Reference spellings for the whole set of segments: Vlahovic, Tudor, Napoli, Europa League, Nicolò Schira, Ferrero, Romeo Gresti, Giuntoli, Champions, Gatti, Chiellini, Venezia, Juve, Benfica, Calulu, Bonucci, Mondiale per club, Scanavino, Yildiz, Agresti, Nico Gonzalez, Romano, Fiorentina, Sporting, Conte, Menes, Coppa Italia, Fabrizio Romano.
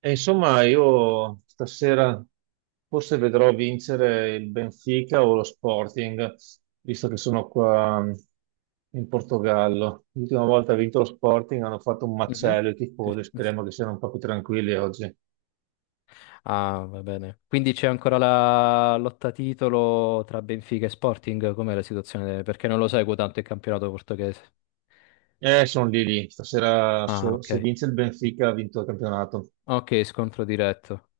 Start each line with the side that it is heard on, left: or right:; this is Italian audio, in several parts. right: E insomma, io stasera forse vedrò vincere il Benfica o lo Sporting, visto che sono qua in Portogallo. L'ultima volta ha vinto lo Sporting, hanno fatto un
left: Mhm.
right: macello i
left: Sì,
right: tifosi,
left: sì.
right: speriamo che siano un po' più tranquilli oggi.
left: Ah, va bene. Quindi c'è ancora la lotta titolo tra Benfica e Sporting? Com'è la situazione? Perché non lo seguo tanto il campionato portoghese.
right: Sono lì lì. Stasera
left: Ah,
right: se,
left: ok.
right: se vince il Benfica ha vinto il campionato.
left: Ok, scontro diretto.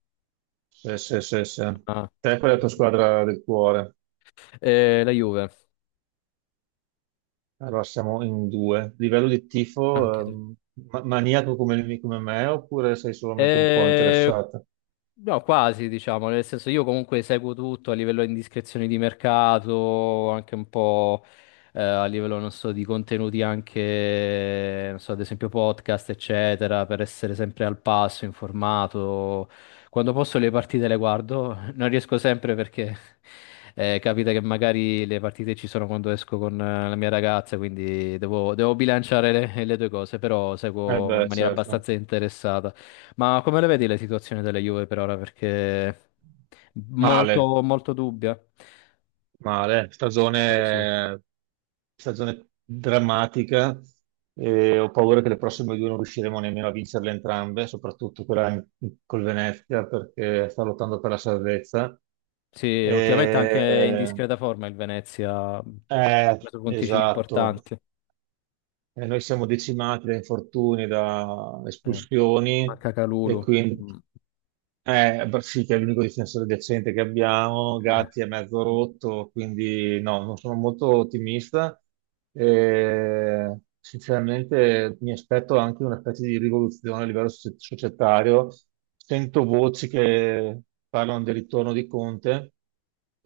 right: Sì, sì, sì, sì.
left: Ah.
right: Te qual è la tua squadra del cuore?
left: La Juve,
right: Allora siamo in due. Livello di tifo,
left: anche tu.
right: maniaco come me oppure sei solamente un po'
left: Eh,
right: interessata?
left: No, quasi, diciamo, nel senso io comunque seguo tutto a livello di indiscrezioni di mercato, anche un po' a livello, non so, di contenuti anche, non so, ad esempio podcast, eccetera, per essere sempre al passo, informato. Quando posso le partite le guardo, non riesco sempre perché capita che magari le partite ci sono quando esco con la mia ragazza, quindi devo bilanciare le due cose, però
right: Eh
left: seguo in
right: beh,
left: maniera
right: certo.
left: abbastanza interessata. Ma come le vedi le situazioni della Juve per ora? Perché
right: Male,
left: molto dubbia.
right: male.
left: Quello sì.
right: Stagione drammatica e ho paura che le prossime due non riusciremo nemmeno a vincerle entrambe, soprattutto quella col Venezia perché sta lottando per la salvezza.
left: Sì, ultimamente anche in
right: Eh,
left: discreta forma il Venezia ha
right: eh,
left: preso punticini
right: esatto.
left: importanti.
right: Noi siamo decimati da infortuni, da
left: Eh,
right: espulsioni
left: manca
right: e
left: Calulu.
right: quindi
left: Mm.
right: beh, sì, che è l'unico difensore decente che abbiamo.
left: Eh,
right: Gatti è mezzo rotto, quindi no, non sono molto ottimista. Sinceramente, mi aspetto anche una specie di rivoluzione a livello societario. Sento voci che parlano del ritorno di Conte.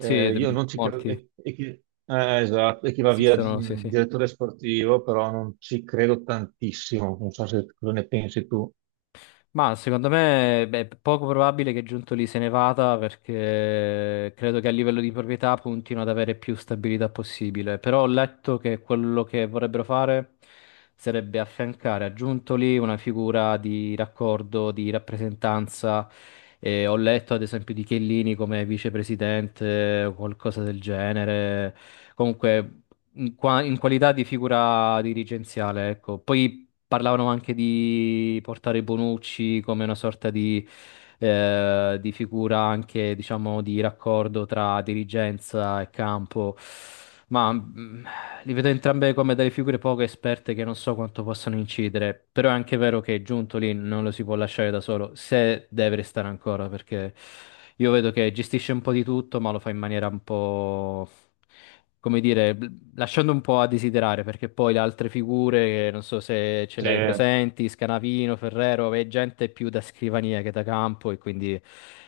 left: sì, de-
right: io non ci credo.
left: Molti
right: E chi, esatto, e chi va via
left: esistono, sì, sì.
right: direttore sportivo, però non ci credo tantissimo. Non so se cosa ne pensi tu.
left: Ma secondo me beh, è poco probabile che Giuntoli se ne vada perché credo che a livello di proprietà puntino ad avere più stabilità possibile. Però ho letto che quello che vorrebbero fare sarebbe affiancare a Giuntoli una figura di raccordo, di rappresentanza. E ho letto ad esempio di Chiellini come vicepresidente o qualcosa del genere. Comunque in qualità di figura dirigenziale, ecco. Poi parlavano anche di portare Bonucci come una sorta di figura anche, diciamo, di raccordo tra dirigenza e campo. Ma li vedo entrambe come delle figure poco esperte che non so quanto possano incidere. Però è anche vero che Giuntoli non lo si può lasciare da solo, se deve restare ancora, perché io vedo che gestisce un po' di tutto, ma lo fa in maniera un po' come dire, bl- lasciando un po' a desiderare, perché poi le altre figure, non so se ce
right: Sì.
left: le hai presenti, Scanavino, Ferrero, è gente più da scrivania che da campo e quindi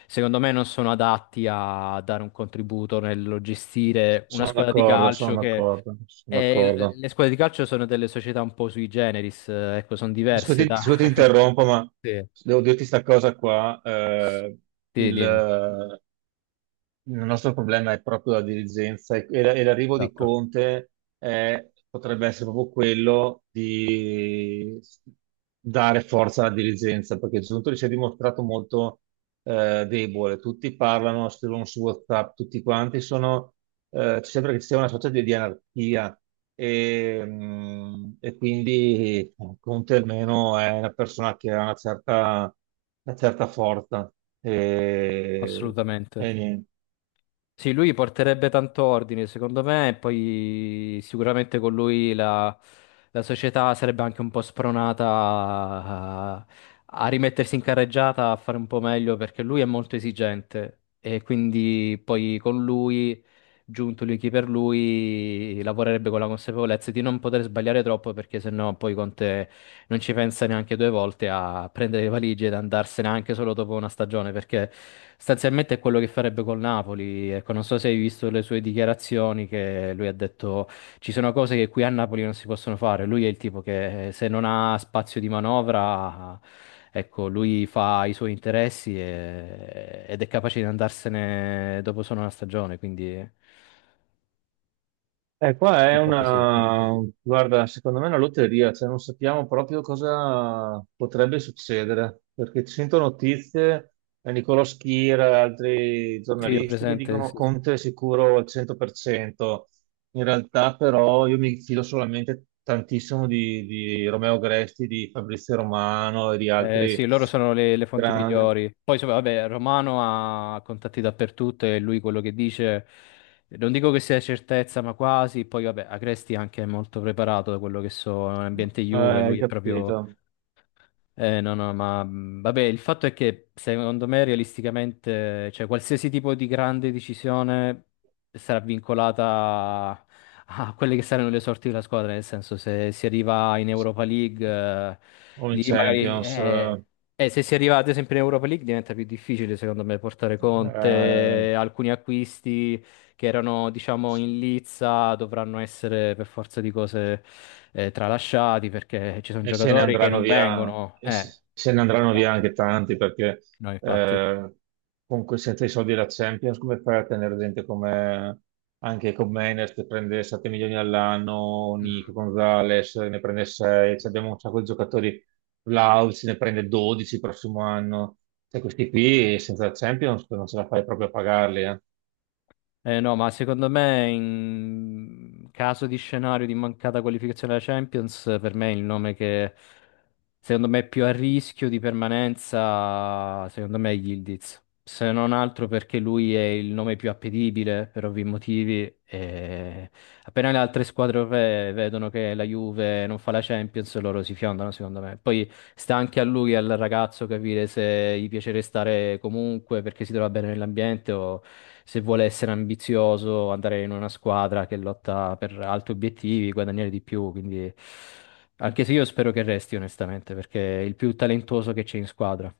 left: secondo me non sono adatti a dare un contributo nel gestire una
right: Sono
left: squadra di
right: d'accordo, sono
left: calcio che...
right: d'accordo, sono
left: e
right: d'accordo.
left: le squadre di calcio sono delle società un po' sui generis, ecco, sono diverse
right: Scusi,
left: da...
right: scusi, ti interrompo, ma
left: Sì.
right: devo dirti questa cosa qua.
left: Sì, dimmi,
right: Il, Il nostro problema è proprio la dirigenza e e l'arrivo di
left: esatto,
right: Conte potrebbe essere proprio quello di dare forza alla dirigenza, perché Giuntoli si è dimostrato molto debole. Tutti parlano, scrivono su WhatsApp, tutti quanti sono, sembra che ci sia una sorta di anarchia e quindi Conte almeno è una persona che ha una certa forza. E,
left: assolutamente.
right: e niente.
left: Sì, lui porterebbe tanto ordine, secondo me, e poi sicuramente con lui la, la società sarebbe anche un po' spronata a, a rimettersi in carreggiata, a fare un po' meglio, perché lui è molto esigente e quindi poi con lui, giunto lui chi per lui, lavorerebbe con la consapevolezza di non poter sbagliare troppo, perché sennò poi Conte non ci pensa neanche due volte a prendere le valigie ed andarsene anche solo dopo una stagione, perché sostanzialmente è quello che farebbe col Napoli. Ecco, non so se hai visto le sue dichiarazioni che lui ha detto ci sono cose che qui a Napoli non si possono fare. Lui è il tipo che se non ha spazio di manovra, ecco, lui fa i suoi interessi ed è capace di andarsene dopo solo una stagione, quindi è
right: Eh, qua è
left: un po' così.
right: una, guarda, secondo me è una lotteria, cioè non sappiamo proprio cosa potrebbe succedere, perché ci sento notizie, Nicolò Schira e altri
left: Sì, ho
right: giornalisti che
left: presente,
right: dicono
left: sì, sì.
right: Conte è sicuro al 100%, in realtà però io mi fido solamente tantissimo di Romeo Gresti, di Fabrizio Romano e di
left: Sì,
right: altri
left: loro sono le fonti
right: grandi,
left: migliori. Poi, vabbè, Romano ha contatti dappertutto e lui quello che dice, non dico che sia certezza, ma quasi. Poi, vabbè, Agresti anche è molto preparato da quello che so, è un ambiente Juve,
right: hai
left: lui è
right: capito?
left: proprio no, no, ma vabbè, il fatto è che secondo me realisticamente, cioè qualsiasi tipo di grande decisione sarà vincolata a, a quelle che saranno le sorti della squadra, nel senso se si arriva in Europa League,
right: O in
left: lì magari...
right: Champions.
left: se si arriva ad esempio in Europa League diventa più difficile secondo me portare
right: eh,
left: Conte, alcuni acquisti che erano, diciamo,
right: E
left: in lizza, dovranno essere per forza di cose tralasciati perché ci sono
right: se ne
left: giocatori che
right: andranno
left: non
right: via,
left: vengono.
right: e se se ne andranno via
left: Esatto.
right: anche tanti perché
left: No, infatti.
right: eh, con senza i soldi della Champions, come fai a tenere gente come anche Menes che prende 7 milioni all'anno, Nico
left: Mm.
right: Gonzalez ne prende 6, cioè abbiamo un sacco di giocatori, Vlahovic ne prende 12 il prossimo anno, cioè questi qui senza la Champions non ce la fai proprio a pagarli.
left: No, ma secondo me in caso di scenario di mancata qualificazione alla Champions, per me il nome che secondo me è più a rischio di permanenza, secondo me è Yildiz. Se non altro perché lui è il nome più appetibile per ovvi motivi. E appena le altre squadre europee vedono che la Juve non fa la Champions, loro si fiondano, secondo me. Poi sta anche a lui, al ragazzo, capire se gli piace restare comunque perché si trova bene nell'ambiente o se vuole essere ambizioso, andare in una squadra che lotta per altri obiettivi, guadagnare di più. Quindi. Anche se io spero che resti, onestamente, perché è il più talentuoso che c'è in squadra.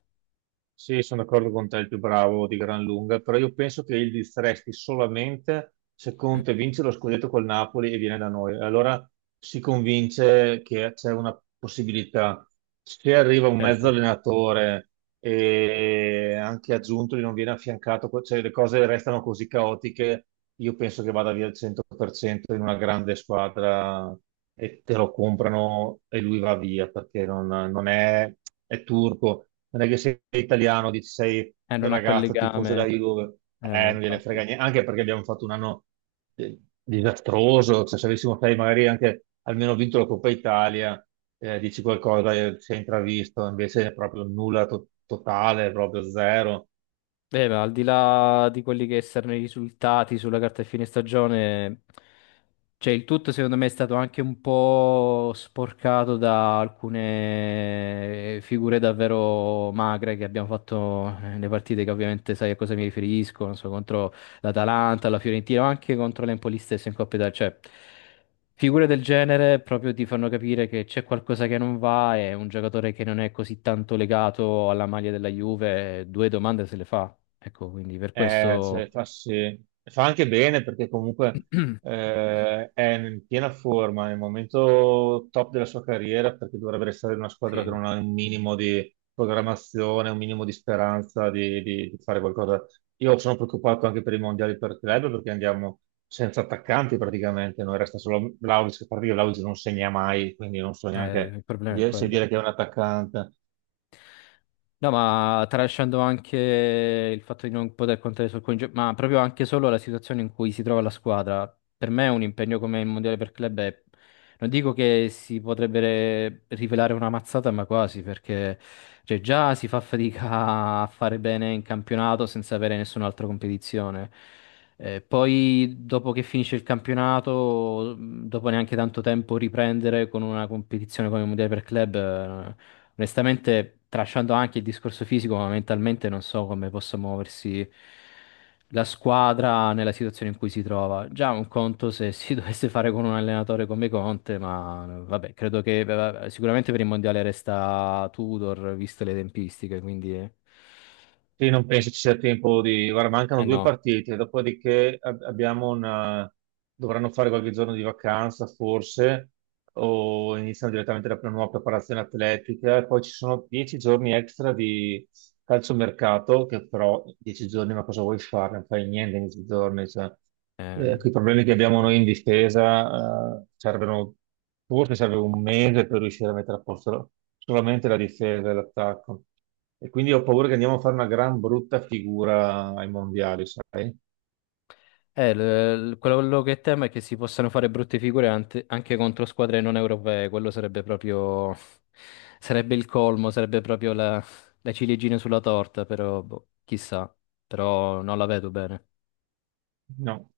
right: Sì, sono d'accordo con te, il più bravo di gran lunga, però io penso che il distresti solamente se Conte vince lo scudetto col Napoli e viene da noi. Allora si convince che c'è una possibilità. Se arriva un mezzo
left: Certo.
right: allenatore e anche aggiunto non viene affiancato, cioè le cose restano così caotiche, io penso che vada via al 100% in una grande squadra e te lo comprano e lui va via perché non, non è, è turco, non è che sei italiano, dici sei il
left: Non ha quel
right: ragazzo tifoso
left: legame.
right: della Juve,
left: No,
right: non gliene
left: infatti.
right: frega niente, anche perché abbiamo fatto un anno disastroso, cioè se avessimo sai, magari anche almeno vinto la Coppa Italia, dici qualcosa, si è intravisto, invece è proprio nulla totale, proprio zero.
left: Beh, ma al di là di quelli che saranno i risultati sulla carta di fine stagione, cioè il tutto secondo me è stato anche un po' sporcato da alcune figure davvero magre che abbiamo fatto nelle partite che ovviamente sai a cosa mi riferisco, non so, contro l'Atalanta, la Fiorentina, ma anche contro l'Empoli stesso in Coppa Italia, cioè figure del genere proprio ti fanno capire che c'è qualcosa che non va e un giocatore che non è così tanto legato alla maglia della Juve, due domande se le fa. Ecco, quindi per
right: Cioè,
left: questo
right: fa, sì. Fa anche bene perché comunque è in piena forma, è il momento top della sua carriera perché dovrebbe restare in una squadra che
left: sì,
right: non ha un minimo di programmazione, un minimo di speranza di fare qualcosa. Io sono preoccupato anche per i mondiali per club perché andiamo senza attaccanti praticamente, noi resta solo Vlahovic, che a parte che Vlahovic non segna mai, quindi non so neanche
left: il problema è
right: se
left: quello.
right: dire che è un attaccante.
left: No, ma tralasciando anche il fatto di non poter contare sul ma proprio anche solo la situazione in cui si trova la squadra. Per me un impegno come il Mondiale per club è... Non dico che si potrebbe rivelare una mazzata, ma quasi, perché cioè, già si fa fatica a fare bene in campionato senza avere nessun'altra competizione. Poi, dopo che finisce il campionato, dopo neanche tanto tempo, riprendere con una competizione come il Mondiale per club, onestamente, tralasciando anche il discorso fisico, ma mentalmente non so come possa muoversi la squadra nella situazione in cui si trova. Già un conto se si dovesse fare con un allenatore come Conte, ma vabbè, credo che vabbè, sicuramente per il Mondiale resta Tudor, viste le tempistiche, quindi... Eh,
right: Sì, non penso ci sia tempo di. Guarda, mancano
left: eh
right: due
left: no.
right: partite, dopodiché abbiamo una. Dovranno fare qualche giorno di vacanza, forse, o iniziano direttamente la nuova preparazione atletica, e poi ci sono 10 giorni extra calciomercato, che però 10 giorni, ma cosa vuoi fare? Non fai niente in 10 giorni. Cioè,
left: Eh,
right: con i problemi che abbiamo noi in difesa, forse serve un mese per riuscire a mettere a posto solamente la difesa e l'attacco. E quindi ho paura che andiamo a fare una gran brutta figura ai mondiali, sai?
left: Quello che temo è che si possano fare brutte figure anche contro squadre non europee, quello sarebbe proprio, sarebbe il colmo, sarebbe proprio la, la ciliegina sulla torta, però boh, chissà, però non la vedo bene.
right: No.